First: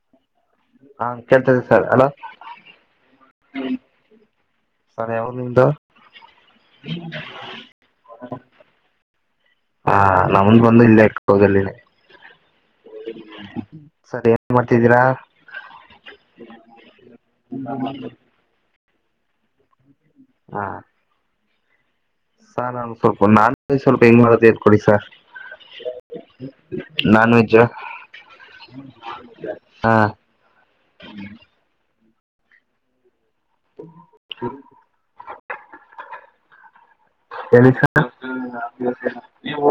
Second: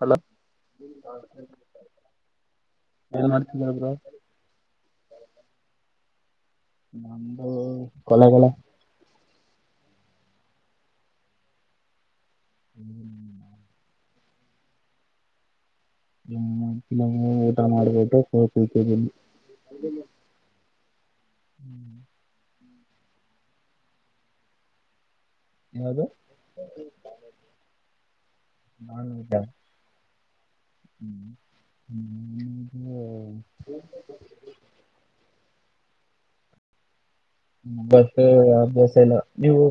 Hello ಹಾ ಕೇಳ್ತಿದ್ದ sir hello ಏನ್ ಮಾಡ್ತಿದೀರ ಬ್ರೋ ಸರ್ ಯಾವೂ ನಿಮ್ದು ನಂದು ಕೊಳ್ಳೇಗಾಲ ಹಾ ನಮ್ದು ಬಂದು ಇಲ್ಲೆ ಸರಿ ಏನ್ ಮಾಡ್ತೀರಾ ಊಟ ಮಾಡ್ಬಿಟ್ಟು ಕೂತಿ ಕೂತಿದೀನಿ ಹಾ [inaudible] ಸಾರ್ ನಾನು ಸ್ವಲ್ಪ ನಾನ್ ಸ್ವಲ್ಪ ಹೆಂಗ ಮಾಡದು ಹೇಳ್ ಕೊಡಿ ಸರ್. ಯಾವ್ದು ನಾನ್ ವೆಜ್ ಹಾ [inaudible] ಹ್ಮ ಹ್ಮ್ ಓ [inaudible] ಹೇಳಿ ಸರ್ ಬಸ್ ಅಭ್ಯಾಸ ಎಲ್ಲ ನೀವು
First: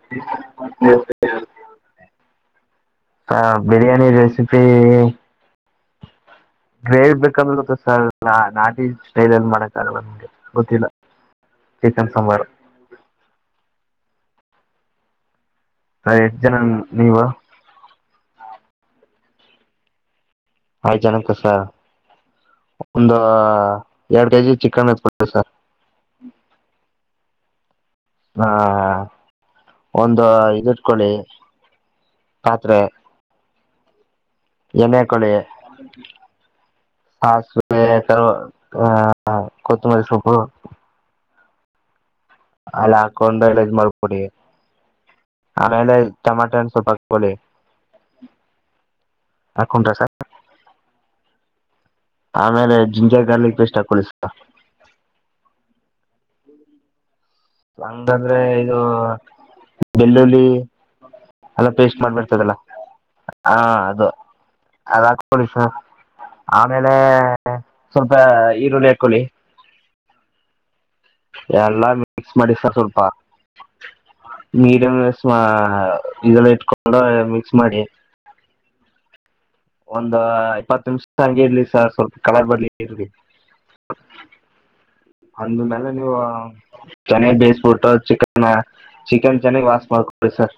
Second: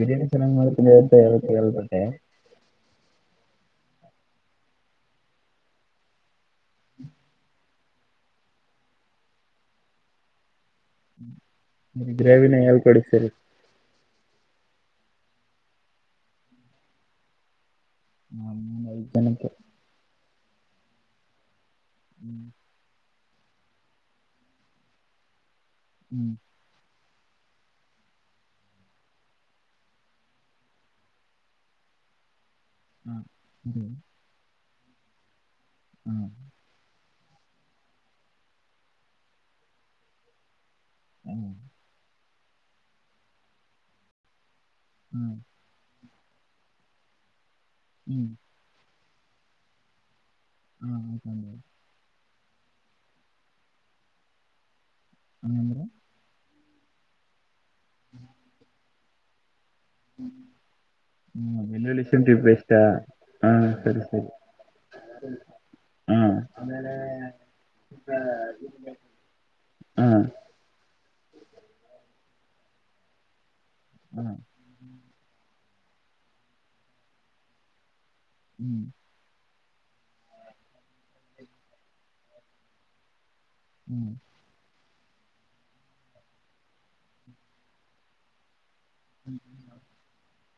ಬಿರಿಯಾನಿ ಚೆನ್ನಾಗ್ ಮಾಡ್ತಿರಿ ನಿ ರೆಸಿಪಿ ಗ್ರೇವಿ ಬೇಕಂದ್ರೆ ಸ ಸರ್ ನಾಟಿ ಸ್ಟೈಲ್ ಎಲ್ಲಿ ಮಾಡ ಸರ್ ಗ್ರೇವಿನೆ ಹೇಳ್ ಕೊಡಿ ಸರ್ ಸರ್ ಎಷ್ಟ ಜನ ನೀವು. ನಮ್ ಐದ್ ಜನಕ್ಕೆ ಐ ಜನಕ್ಕ ಸ ಹ್ಮ್ ಒಂದು ಎರಡು ಕೆಜಿ ಚಿಕನ್ ಇತ್ಬಟ್ಟ ಸರ್ [inaudible] ಹಾ ಹಾ ಒಂದು ಇದಿಟ್ಕೊಳ್ಳಿ ಪಾತ್ರೆ ಹ್ಮ್. ಎನೆ ಕೊಳ. ಹ್ಮ್ [inaudible] ಹಾಸ ಅ ಕೊತುಂಬಾರಿ ಸೊಪ್ಪು. ಅಲ್ಲಿ ಹಾಕೊಂಡು ಎಡಜ್ ಮಾಡ್ಕೊಡಿ. ಆಮೇಲೆ. ಟಮಾಟೋ ಸೊಪಾ ಹಾಕೊಳಿ. ಹ್ಮ್ ಹಕಂಟ ಸ ಹ್ಮ್ ಹ್ಮ್ ಹ್ಮ್ ಆಮೇಲೆ ಜಿಂಜರ್ ಗಾರ್ಲಿಕ್ ಪೇಸ್ಟ್ ಹಾಕ್ಕೊಳಿ ಸ್ವಲ್ಪ. ಹ್ಮ್. ಹಂಗಾದ್ರೆ ಇದು [inaudible] ಬೆಳ್ಳುಳ್ಳಿ ಹ್ಮ್ ಎಲ್ಲ ಪೇಸ್ಟ್ ಬೆಳ್ಳುಳ್ಳಿ ಶುಂಠಿ ಮಾಡ್ಬಿಡ್ತದಲ್ಲ ಪೇಸ್ಟಾ ಹಾ ಹ ಸರಿ ಅದು ಸರಿ ಅದ ಹಾಕೊಳ್ಳಿ ಸ ಆಮೇಲೆ ಸ್ವಲ್ಪ ಈರುಳ್ಳಿ ಈಗ ಹಾಕ್ಕೊಳ್ಳಿ ಹಾ ಎಲ್ಲಾ ಮಿಕ್ಸ್ ಮಾಡಿ ಸರ್ ಸ್ವಲ್ಪ. ಹ್ಮ್ ಮೀಡಿಯಂ ಗೆ ರಸ್ಮ. ಹ ಇದೆಲ್ಲ ಇಟ್ಕೊಂಡು ಮಿಕ್ಸ್ ಮಾಡಿ. ಹ್ಞ. ಒಂದ ಇಪ್ಪತ್ತು ನಿಮಿಷ ತನಗೆ ಇರ್ಲಿ ಸರ್ ಸ್ವಲ್ಪ ಕಳರ್ ಬರ್ಲಿ ಇರ್ಲಿ ಹ್ಮ್. ಅಂದ್ಮೇಲೆ ನೀವು ಚನ್ನ ಬೇಯಸ್ಬಿಟ್ಟು ಚಿಕನ್. ಚಿಕನ್ ಚೆನ್ನಾಗಿ ವಸ್ ಮಾಡ್ಕೊಿ ಸರ್.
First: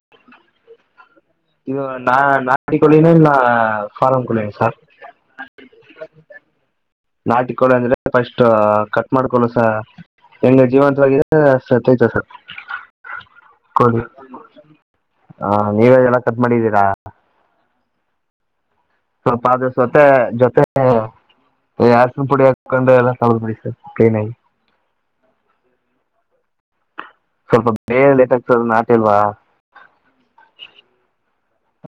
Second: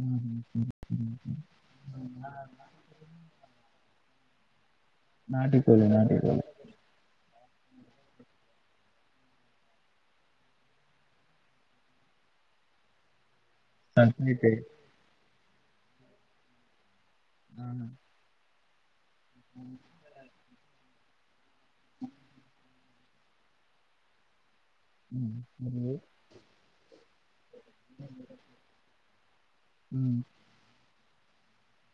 ಹ್ಮ್ ಹ್ಮ್ ಹ್ಮ್ ಹ್ಮ್. ಇದು ನಾ ನಾಟ ಕೊಳ್ಳಿನಾ. Form ಕೋಳಿನ sir ನಾಟಿಕೋಳಿ ನಾಟಿಕೋಳಿ. ನಾಟಿಕಳ ಅಂದ್ರೆ ಫಸ್ಟ್ ಕಟ್ ಮಾಡಕೊಳ್ಳುಸ ಹೆಂಗ ಜೀವಂತವಿದ ಸೈತ ಅದು. [unintelligible] ಹಾ ನೀವಲ್ಲ ಕಟ್ ಮಾಡಿದ್ದೀರಾ. ಹ. ಸ್ವಲ್ಪ ಅದು ಸತೆ ಜೊತೆ ಹಾ. ಏ ಪುಡಿ ಹಾಕು. ಉ ಕೊಂಡ ಎಲ್ಲ ಸವಲುಪಡಿ ಸರ್ ಕ್ಲೀನಾಗಿ. ಹ್ಮ ಸ್ವಲ್ಪ ಬೇರೆ ಲೇಟೆಗತ್ತದೆ ಆಗ್ತದ ನಾಟಿಲ್ವಾ ಹ್ಮ್.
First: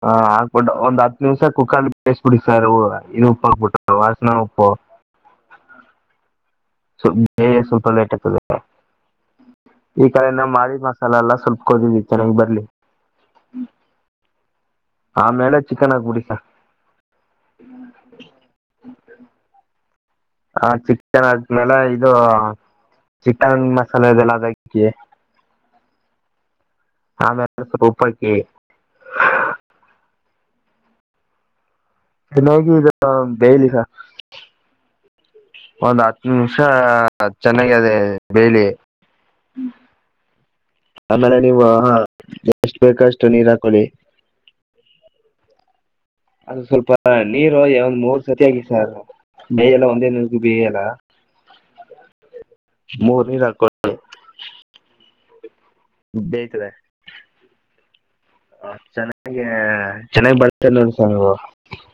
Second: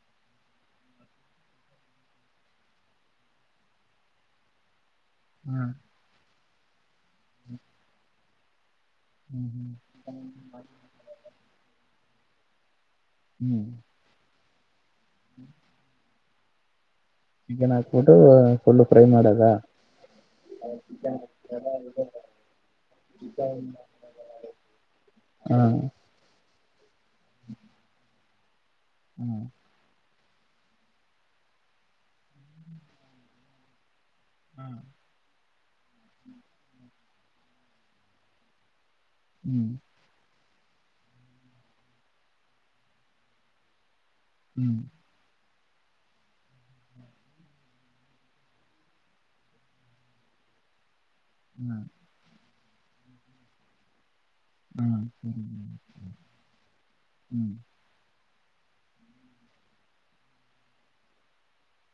ಹಾ ಹಾಕ್ಬಿಟ್ಟು ಒಂದ್ ಹತ್ತು ನಿಮ್ಸ ಕುಕ್ಕರ್ ಬೇಯಿಸಬಿಡಿ ಸರ್ ಇದು ಉಪ್ಪು ಹಾಕ್ಬಿಟ್ಟ ವಾಸನಾ ಉಪ್ಪು. ಹ್ಮ್. ಸ್ವಲ್ಪ ಬೇ ಸ್ವಲ್ಪ ಲೇಟ್ದೆ ಆಗ್ತದೆ. ಹ್ಮ್ ಹ್ಮ್ [inaudible] ಈ ಕಡೆ ನಾವು ಮಾಡಿದ್ ಮಸಾಲೆ ಎಲ್ಲ ಸ್ವಲ್ಪ ಕುದಿಲಿ ಚೆನ್ನಾಗ್ ಬರ್ಲಿ ಹ್ಮ್ ಆಮೇಲೆ ಚಿಕನ್ ಆಕ್ಬಿಡಿ ಸ ಚಿಕನ್ ಹಾಕ್ಬಿಟ್ಟು ಫುಲ್ಲು ಫ್ರೈ ಮಾಡದ. ಹಾ ಚಿಕನ್ ಆದ್ಮೇಲೆ ಇದು ಚಿಕನ್ ಮಸಾಲೆ ಇದೆಲ್ಲ ಅದಕಿ ಹಾ ಆಮೇಲೆ [unintelligible] ಹ್ಮ್ ಹ್ಮ್ ಚೆನ್ನಾಗಿ ಇದ ಬೇಯ್ಲಿ ಸರ್ [inaudible] ಒಂದ್ ಹತ್ತು ನಿಮಿಷ ಚೆನ್ನಾಗದೆ ಬೇಯ್ಲಿ. ಹ್ಮ್ ಆಮೇಲೆ ನೀವು ಎಷ್ಟು ಬೇಕಷ್ಟು ನೀರ್ ಹಾಕೊಳ್ಳಿ. ಹ್ಮ್ ಅದು ಸ್ವಲ್ಪ ನೀರು ಒಂದ್ ಮೂರ್ ಸರ್ತಿ ಆಗಿ ಸರ್ ಮೇಗೆಲ್ಲ ಒಂದೇ [unintelligible] ಬೇಯಲ್ಲ. ಹ್ಮ್. [unintelligible] ಹ್ಮ ಹ್ಮ. ಬೇಕ್ ಲೇ. ಅಷ್ಟ್ ಚೆನ್ನಾಗಿ ಚೆನ್ನಾಗ್ ಬರ್ತ್ಇಲ್ ನೋಡಿ ಸಾರ್ ನೀವು.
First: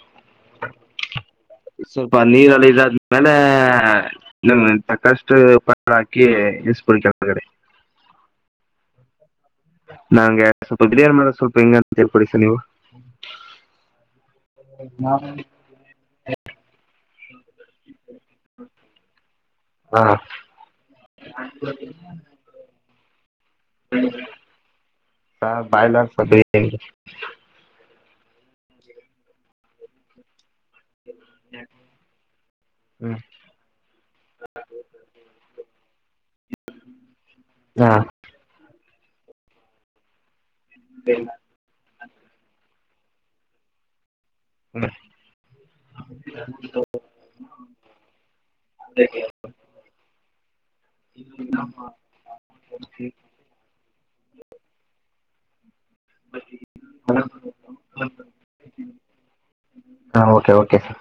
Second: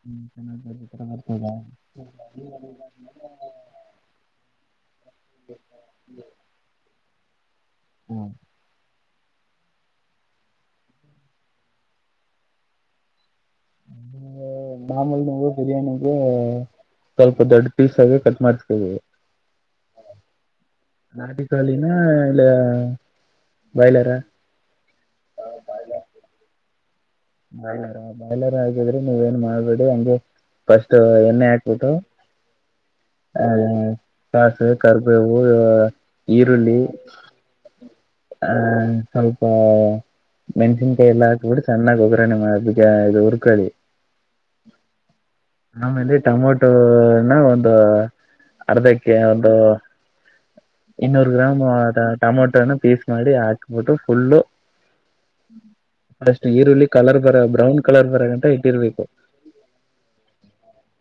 ಹ್ಮ್ ಚೆನ್ನಾಗಿ ಬರ್ತದಾ ಸ್ವಲ್ಪ ನೀರಲ್ ಇದಾದ್ಮೇಲೆ ಇನ್ನೊಂದ್ ನೆನಪಾಗ್ ಫಷ್ಟು ಪಕೋಡ ಹಾಕಿ ಇಳ್ಸ್ ಬಿಡಿ ಕೆಳಕ್ [unintelligible] ಹ್ಮ. ನಂಗೆ ಸ್ವಲ್ಪ ಬಿರ್ಯಾನಿ ಮಾಡದ್ ಸ್ವಲ್ಪ ಹೆಂಗ್ ಅಂತ ಹೇಳ್ಕೊಡಿ ಸಾರ್ ನೀವು. [unintelligible] ಮಾಮುಲ್ ನೀವು ಬಿರ್ಯಾನಿಗೇ ಸ್ವಲ್ಪ ದೊಡ್ ಪೀಸ್ ಆಗೇ ಕಟ್ ಮಾಡ್ಸ್ತಿವಿ. ಹಾ. ನಾಟಿಕಾಳಿನ ಇಲ್ಲಾ ಹಾ ಬಾಯ್ಲರ್ [unintelligible] ಬಾಯ್ಲರಾ, ಬಾಯ್ಲರ್ ಆಗಿದ್ರೆ ನೀವೇನು ಮಾಡ್ಬೇಡಿ ಹಂಗೆ ಫಸ್ಟ್ ಎಣ್ಣೆ ಹಾಕ್ಬಿಟ್ಟು ಹ್ಮ್ ಆ ಸಾಸು ಕರ್ಬೇವು ಈರುಳ್ಳಿ ಹಾ ಹ್ಮ ಸ್ವಲ್ಪ ಹಾ ಮೆಣಸಕಾಯಿ ಎಲ್ಲಾ ಹಾಕುದ್ರೇ ಚೆನ್ನಹೋಗತ್ತೆ ಮ್ಮ ಅದಕ ಅದು ಹುರ್ಕೊಳ್ಳಿ ಹ್ಮ್ ಆಮೇಲೆ ಟಮೊಟೋನ ಒಂದು ಅರ್ಧಕ್ಕೆ ಹಾ ಒಂದು. ಇನ್ನೂರ್ ಗ್ರಾಮ್ ಟೊಮೊಟೋನ ಪೀಸ್ ಮಾಡಿ ಹಾಕಬೇಕು ಅಪ್ಪಟ ಸುಳ್ಳು ಅಷ್ಟೇ ಈರುಳ್ಳಿ ಕಲರ್ ಬರ ಬ್ರೌನ್ ಕಲರ್ ಬರ ಗಂಟ ಇಟ್ಟೀರೀ ಹಾ okay okay sir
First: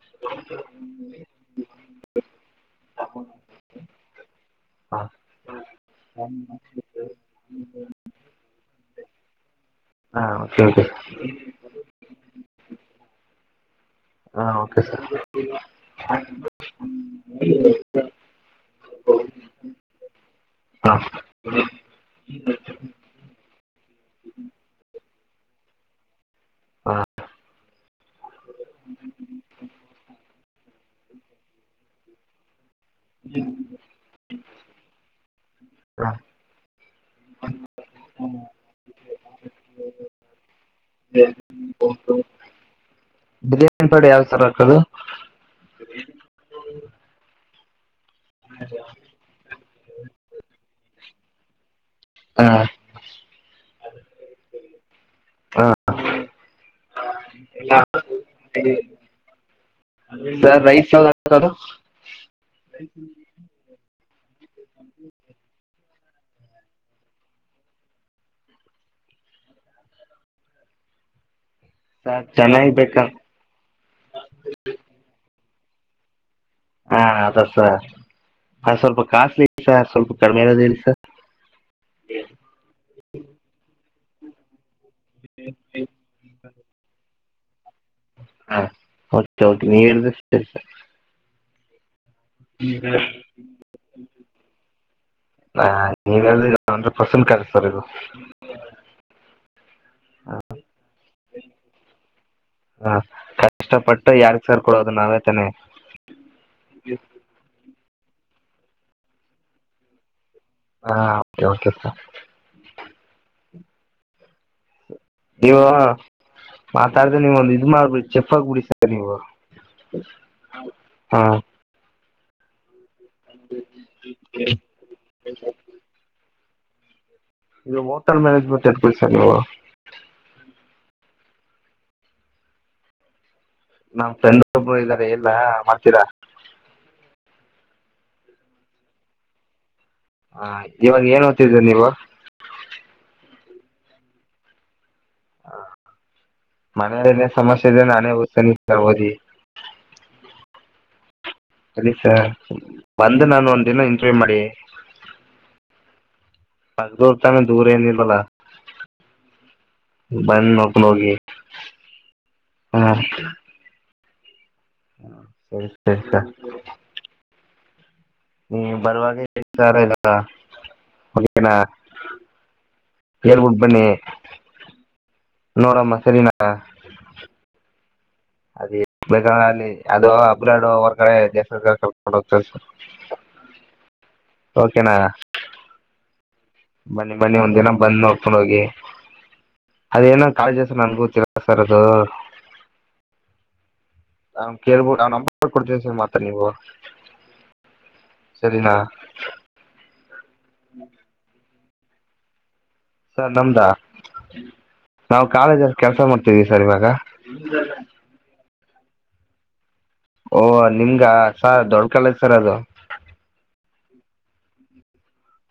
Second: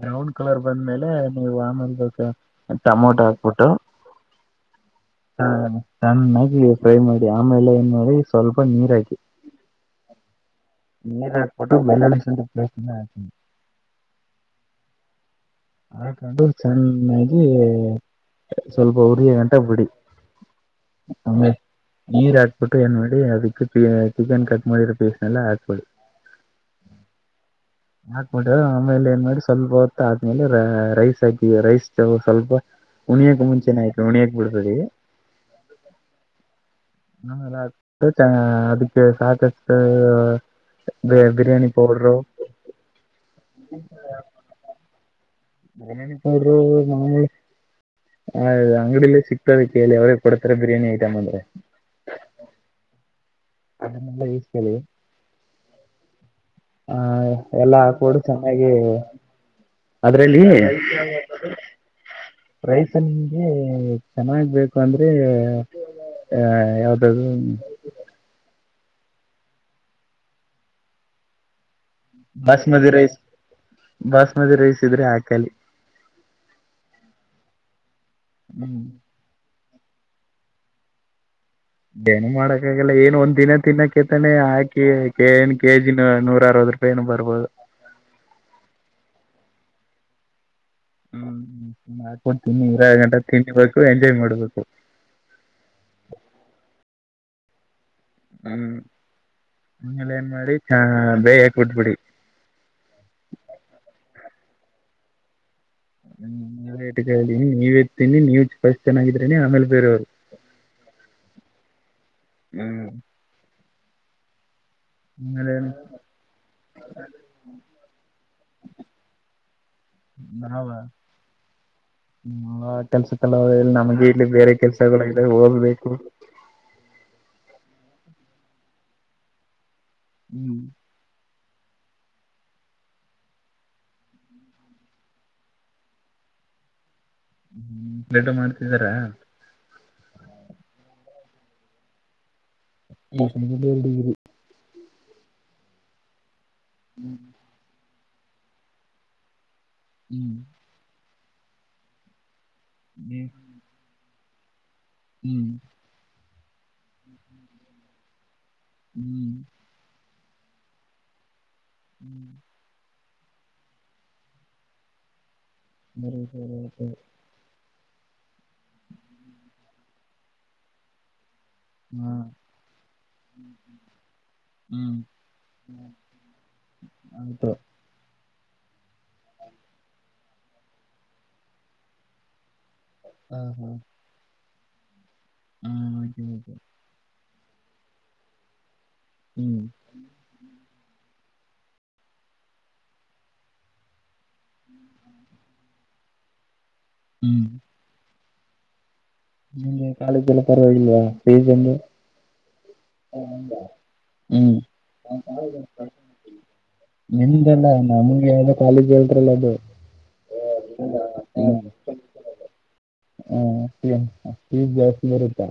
brown colour ಬಂದ್ಮೇಲೆ ನೀವು ಅಮೆಲ್ ಬೇಕಾದ್ರೆ ಹ ಟಮೋಟಾ ಒಟ್ಟು ಹಾ ಚೆನ್ನಾಗಿ ಫ್ರೈ ಮಾಡಿ ಆಮೇಲೆ ಏನ್ ಮಾಡಿ ಸ್ವಲ್ಪ ನೀರ ಹಾಕಿ. ಹಾ ಓಕೆ ಓಕೆ ನಿರ್ಹಾಕ್ಬಿಟ್ಟು ಬಾನ್. ರಿಕ್ವೆಸ್ಟ್ ಹ ಓಕೆ ಸರ್ ಹಾಕೊಂಡು ಚೆನ್ನಾಗಿ ಸ್ವಲ್ಪ ಉರಿಯ ಗಂಟ ಬಿಡಿ ಹಾ ಆ ನೀರ್ ಹಾಕ್ಬಿಟ್ಟು ಏನ್ ಮಾಡಿ ಅದಕ್ಕೆ ಚಿಕನ್ ಕಟ್ ಮಾಡಿರ. ಎಲ ಹಾಕ್ಬಡಿ ಹಾ ಹಾಕ್ಬಿಟ್ಟ ಆಮೇಲೆ ಏನ್ ಮಾಡಿ ಸ್ವಲ್ಪ ಹೊತ್ತ ಆ ರೈಸ್ ಹಾಕಿದ್ರೆ ರೈಸ್ ಸ್ವಲ್ಪ ಉಣಿಯಕ್ ಮುಂಚೆನೆ ಆಯ್ತ ಉಣಿಯಾಕ್ ಬಿಡಬೇಡಿ ಹಾ ಅದಕ್ಕೆ ಸಾಕಷ್ಟ ಬಿರಿಯಾನಿ ಪೌಡರು ಬಿರಿಯಾನಿ ಪೌಡರ್ ಯಾವ ಸರ್ ಹಾಕೋದು ಬಿರಿಯಾನಿ ಪೌಡರು ಅದು ಅಂಗಡಿಲ್ಲೇ ಸಿಗ್ತದೆ ಕೇಳಿ ಅವ್ರಿಗೆ ಕೊಡತ್ತಾರೆ ಬಿರಿಯಾನಿ ಐಟಮ್ ಅಂದ್ರೆ. ಹಾ.... ಅದನ್ನೆಲ್ಲ ಇಸ್ಕೊಳ್ಳಿ ಹಾ ಹಾ ಎಲ್ಲ ಹಾಕ್ಬಿಟ್ಟು ಚೆನ್ನಾಗಿ ಅದ್ರಲ್ಲಿ ಸರ್ ರೈಸ್ ಯಾವ್ದು ಹಾಕೋದು ರೈಸನ್ ಹಾ ನಿಮಗೆ ಚೆನ್ನಾಗ್ ಬೇಕು ಅಂದ್ರೆ ಅ ಯಾವ್ದದ್ದು ಸರ್ ಚೆನ್ನಾಗಿ ಬಾಸುಮತಿ ಬೇಕಾ ರೈಸ್ ಬಾಸುಮತಿ ರೈಸ್ ಇದ್ರೆ ಹಾಕಲಿ ಹಾ ಅದಸ ಅ ಹ್ಮ್ ಸ್ವಲ್ಪ ಕಾಸ್ಟ್ಲಿ ಸರ್ ಸ್ವಲ್ಪ ಕಡಿಮೆ ಇರೋದ ಇಲ್ಲ ಸರ್ ಡೆನ್ ಮಾಡಕ್ಕ ಆಗಲ್ಲ ಏನ್ ಒಂದ ದಿನ ತಿನ್ನಕ್ಕೆ ಕೆಏನ್ ಕೆಜಿ ನೂರ ಅರವತ್ತು ರೂಪಾಯಿ ಬರುತ್ತೇ [unintelligible] ಹಾ ಹೊತ್ ಹೊತ್ಗ್ ನೀರ್ [unintelligible] ಹ್ಮ್ [unintelligible] [unintelligible] ಇರಗಂಟ ತಿನ್ಬೇಕು ಎಂಜಾಯ್ ಮಾಡ್ಬೇಕು ಫಸನ್ ಕರಸ್ತಾರ್ ಇವ್ರು. ಹ್ಮು. ಆಮೇಲ್ ಏನ್ ಮಾಡಿ ಚಾ ಬೇಯಕ್ ಬಿಟ್ಬುಡಿ. ಸೇರ್ಕೊಳೋದು ನಾವೇ ತಾನೆ? ಹ್ಮು ರೇಟ್ ಇದೆ ಅಲ್ಲಿ ನೀವೇ ತಿನ್ನಿ ನೀವ್ ಚ್ ಫಷ್ಟ್ ಚನ್ನಾಗಿದ್ರೇನೆ ಆಮೇಲ್ ಬೇರೆವ್ರು. ಹಾ [unintelligible] ಆಮೇಲೆ ನೀವೂ ಮಾತಾಡ್ದೆನೆ ನೀವೊಂದ್ ಇದ್ ಮಾಡ್ಬಿಡಿ ಚೆಕ್ ಹಾಕ್ಬಿಡಿ ಸಾರ್ ನೀವು, ಹಾ [unintelligible] ಕೆಲ್ಸತಲ್ಲಾ ಇಲ್ ನಮ್ಗೆ ಇಲ್ಲಿ ಬೇರೆ ಕೆಲಸಗಳ್ ಐದಾವ್ ಹೋಗ್ಬೇಕು ಇದು ಮೋಟಲ್ ಮ್ಯಾನೇಜ್ಮೆಂಟ್ ಎತ್ಕೊಳಿ ಸಾರ್ ನೀವು. ಹ್ಮ್. ನಮ್ ಫ್ರೆಂಡ್ ಒಬ್ರು ಇದಾರೆ ಹೇಳ್ಲಾ ಮಾಡ್ತೀರಾ? ಹ್ಮ [unintelligible] ಮಾಡ್ತಿದ್ದಾರೆ. ಆಯ್ತ್ ಇವಾಗ ಏನ್ ಓದ್ತಿದ್ದಿರ್ ನೀವು? [unintelligible] ಡಿಗ್ರೀ. ಹಾ. ಮನೇಲಿನ್ನೇನ್ ಸಮಸ್ಯೆ ಇದೇನಾ? [unintelligible] ಓದಿ ಹ್ಮು. ಬನ್ನಿ ಸಾರ್. ಬಂದ್ ನಾನ್ ಒಂದ್ ದಿನ ಇ ಟ್ರೈ ಮಾಡಿ ಹ್ಮು. ಬರ್ಬೋದ್ ತಾನೆ ದೂರ ಏನ್ ಇಲ್ವಲ್ಲ. ಹ್ಮೂ. ಬಂದ್ ನೋಡ್ಕೊಂಡ್ ಹೋಗಿ ಹ್ಮು. [unintelligible] ಹ. [unintelligible] ನೀ ಬರುವಾಗ [unintelligible] ಐದ್ ಸಾವ್ರ [unintelligible] ಹಾ [unintelligible] ಹೇಳ್ಬುಟ್ ಬನ್ನಿ, ಹ್ಮ್ ನೋಡಮ್ಮ ಸರಿನಾ? ಆಯ್ತು ಅದೇ ಬೆಗಾಲಿ ಅದು [unintelligible] ಸೇರಿಸು ಹ್ಮ ಹಾ ಓಕೆನಾ ಹಾ ಓಕೆ ಓೆ ಬನ್ನಿ ಬನ್ನಿ ಒಂದ್ ದಿನ ಬಂದ್ ನೋಡ್ಕೊಂಡ ಹೋಗಿ ಹ್ಮ್ ಅದ ಏನ ಕಳಜಾಸನ ಅನುಭವತ [unintelligible] ಕ್ಕರ್ದ [inaudible] ಕೇಳ್ಬು ನಂಬ ಕೊಡತ ಸಮ ತನಿವ [unintelligible] ಹ್ಮ್ [unintelligible] ಸರಿನಾ ನಿಗೆ [unintelligible] ಕಾಲೇಜು ಲ್ಲ ಪರವಾಗಿಲ್ವಾ ಫೇಜ್ಂದು ಸರ್ ನಮ್ದಾ ಹ್ಮ್ ನಾವು ಕಾಲೇಜಲ್ಲಿ ಕೆಲ್ಸ ಮಾಡ್ತೀವಿ ಸರ್ ಇವಾಗ ಕಾಲಿಿಕೇಲ್ಟಲದು [unintelligible] ಓಹ ನಿಮ್ಗ ಸರ ದೊಡ್ ಕಾಲಜು ಸರ್ ಅದು ಹ್ಮ ಫೀಸ್ ಜಾಸ್ತಿ ಬರುತ್ತಾ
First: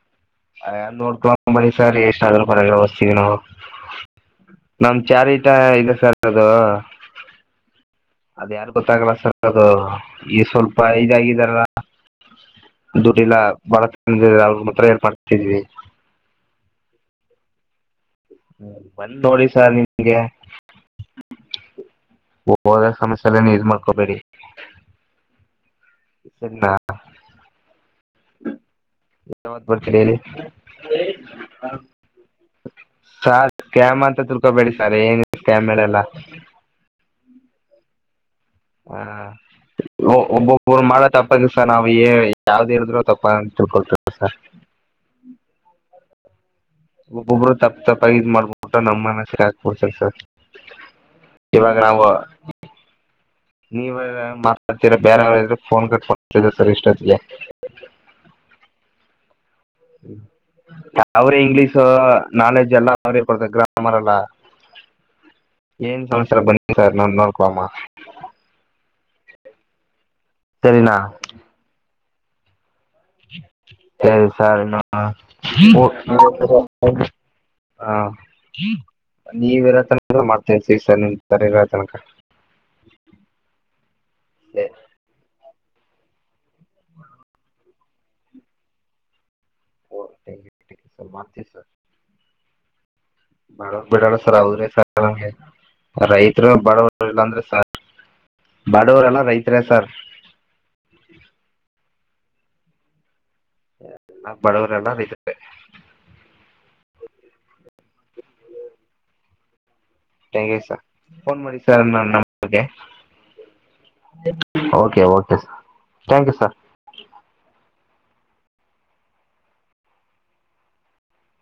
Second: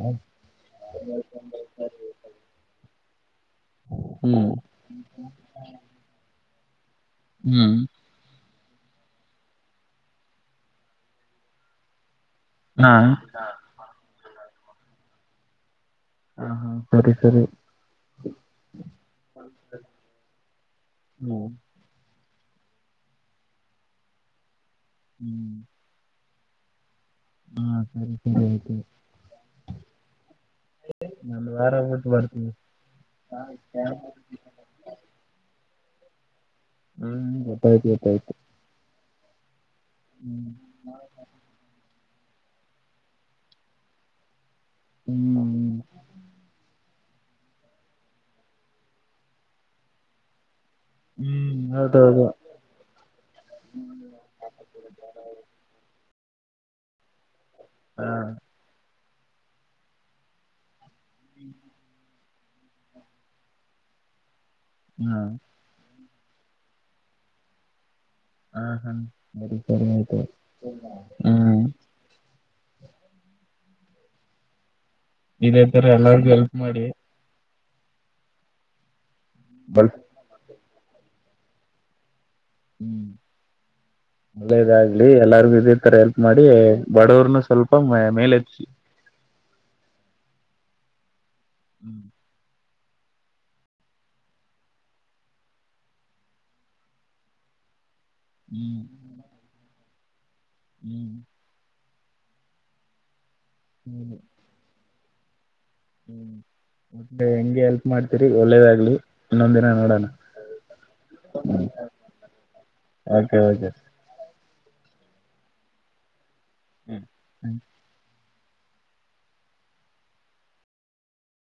ಅನ್ ನೋಡ್ಕೊಂಬನ್ನಿ ಸರ್ ಎಷ್ಟಾದ್ರರು ಪರವಾಗಿಲ್ಲ ವೋದುಸ್ತಿವಿ ನಾವು ಹ್ಮ್ ನಮ ಚಾರಿಟ ಇದೆ ಸರ್ ವಾ [unintelligible] ಹ್ಮ್ ಅದ ಯಾರ್ು ಗೊತ್ತಾಗಲ್ಲ ಸರ್ ಅದು ಈ ಸ್ವಲ್ಪ ಇದಾಗಿದಾರಲ್ಲ ಹಾ ಡುಡಿಲ್ಲ ಬರ [unintelligible] ಹತ್ರ ಏರ್ಪಡ್ತಿದ್ವಿ [unintelligible] ಹಾ ಹಾ ಸರಿ ಸರಿ ಹ್ಮ ಬಂದ ನೋಡಿ ಸರ್ ನಿಮ್ಗೆ ಹ್ಮ್ ಹೋದಾಗ ಸಮಸ್ಯೆಲ್ಲನ ಇದ ಮಾಡ್ಕೊಬೇಡಿ ಹ್ಞ [unintelligible] ಸರಿಾ [unintelligible] ಹಾ ಸರಿ ಸರಿ ಆಯ್ತು ಾವತ್ ಬರ್ತೀರಿಲ್ಲಿ ನಾನು ವಾರ ಬಿಟ್ಟು ಬರ್ತೀನಿ ಸ ಸ್ಕ್ಯಾಮ್ ಅಂತ ತಿರ್ಕೋಬೇಡಿ ಸರ್ ಏನ್ ಸ್ಕ್ಯಾಮ್ ಅಲ್ಲ ಹ್ಮ್ ಗೊತ್ತಾಯ್ತು ಗೊತ್ತಾಯ್ತು ಹಾ ಹ್ಮ್ ಒಬ್ಬೊೊರು ಮಳೆ ತಪ್ಪದು ಸರ್ ನಾ ಅವೇ [unintelligible] ಯಾವ್ದು ಹೇಳಿದ್ರು ತಪ್ಪ ತಿಳ್ಕೊಳ್ತರ ಸರ್ ಹ್ಮ್ ಹ್ಮ್ ಒಬ್ಬೊಬ್ರು ತಪ್ಪ ತಪ್ಪ ಇದಾಗ್ ಮಾಡ್ಬಿಟ್ಟ ನಮ್ಮ ಮನಸ್ಸ ಹಾಕ್ಬಿಡ್ತಾರೆ ಸರ್. ಹ್ಮ್ ಇವಾಗ ನಾವು ಹೌದೌದು ನೀವ ಮಾತಾಡ್ತೀರ ಬೇರೆವ್ರ್ಗ್ ಫೋನ್ ಕಟ್ ಕೆಲು ಸರ್ ಇಷ್ಟತ್ಗೆ. ಹಾ [inaudible] ಅವ್ರ ಇಂಗ್ಲೀಷು ನಾಲೆಡ್ಜ್ ಎಲ್ಲ ಅವರೆ ಕೊಡ್ತಾರ್ ಗ್ರಾಮರ್ ಎಲ್ಲ ಹ್ಮ. ಏನ್ ಸರ್ ಬನ್ನಿ ಸರ್ ನೋಡ್ಕೊಳಮ ಹಾ ಹ್ಮ ಬರಿ ಸರಿ ಆಯ್ತು. ಸರಿನಾ [unintelligible] ಹ್ಮ್ [inaudible] ಸರಿ ಸರ್ ಇನ್ನು ಇದೇ ಹ ತರ ಎಲ್ಲರಿಗೂ ಹೆಲ್ಪ್ ಮಾಡಿ [inaudible] ಹಾ ಆ ನೀವಿರ ಬಲ್ ತನ್ಕನು ಮಾಡ್ ಸರಿ [unintelligible] ತನಕ ಹ್ಮ್ ಒಳ್ಳೇದಾಗ್ಲಿ ಎಲ್ಲಾರಿಗು ಇದಿ ತರ ಹೆಲ್ಪ್ ಮಾಡಿ ಬಡವ್ರನ ಸ್ವಲ್ಪ ಮ ಮೇಲೆ ಎತ್ಸಿ. ಹ ಸರಿ [unintelligible] ಮಾಡ್ತೀನ್ ಹ್ಮ್ ಬಡ ಬಿಡಲ್ಲ ಸರ್ [unintelligible] ಸರ್ ನಮಗೆ ರೈತರು ಬಡವ್ರು ಇಲ್ಲ ಅಂದ್ರೆ ಸರ್ ಬಡವ್ರೆಲ್ಲ ರೈತ್ರೇ ಸರ್. ಹ್ಮ್ ಹ್ಮ್ ಎಲ್ಲ ಬಡವರೆಲ್ಲ ರೈ [inaudible] ಹ್ಮ್ ಮೆ ಹೆಂಗೆ ಎಲ್ಪ್ ಮಾಡ್ತೀರಿ ಒಳ್ಳೇದಾಗ್ಲಿ ಇನ್ನೊಂದಿನ ನೋಡೋಣ. ಸ ಫೋನ್ ಮಾಡಿ ಸರ್ ನನ್ ನಂಬರ್ ಗೆ okay okay okay okay sir thank you sir. ಹ್ಮ್ ಹ್ಮ್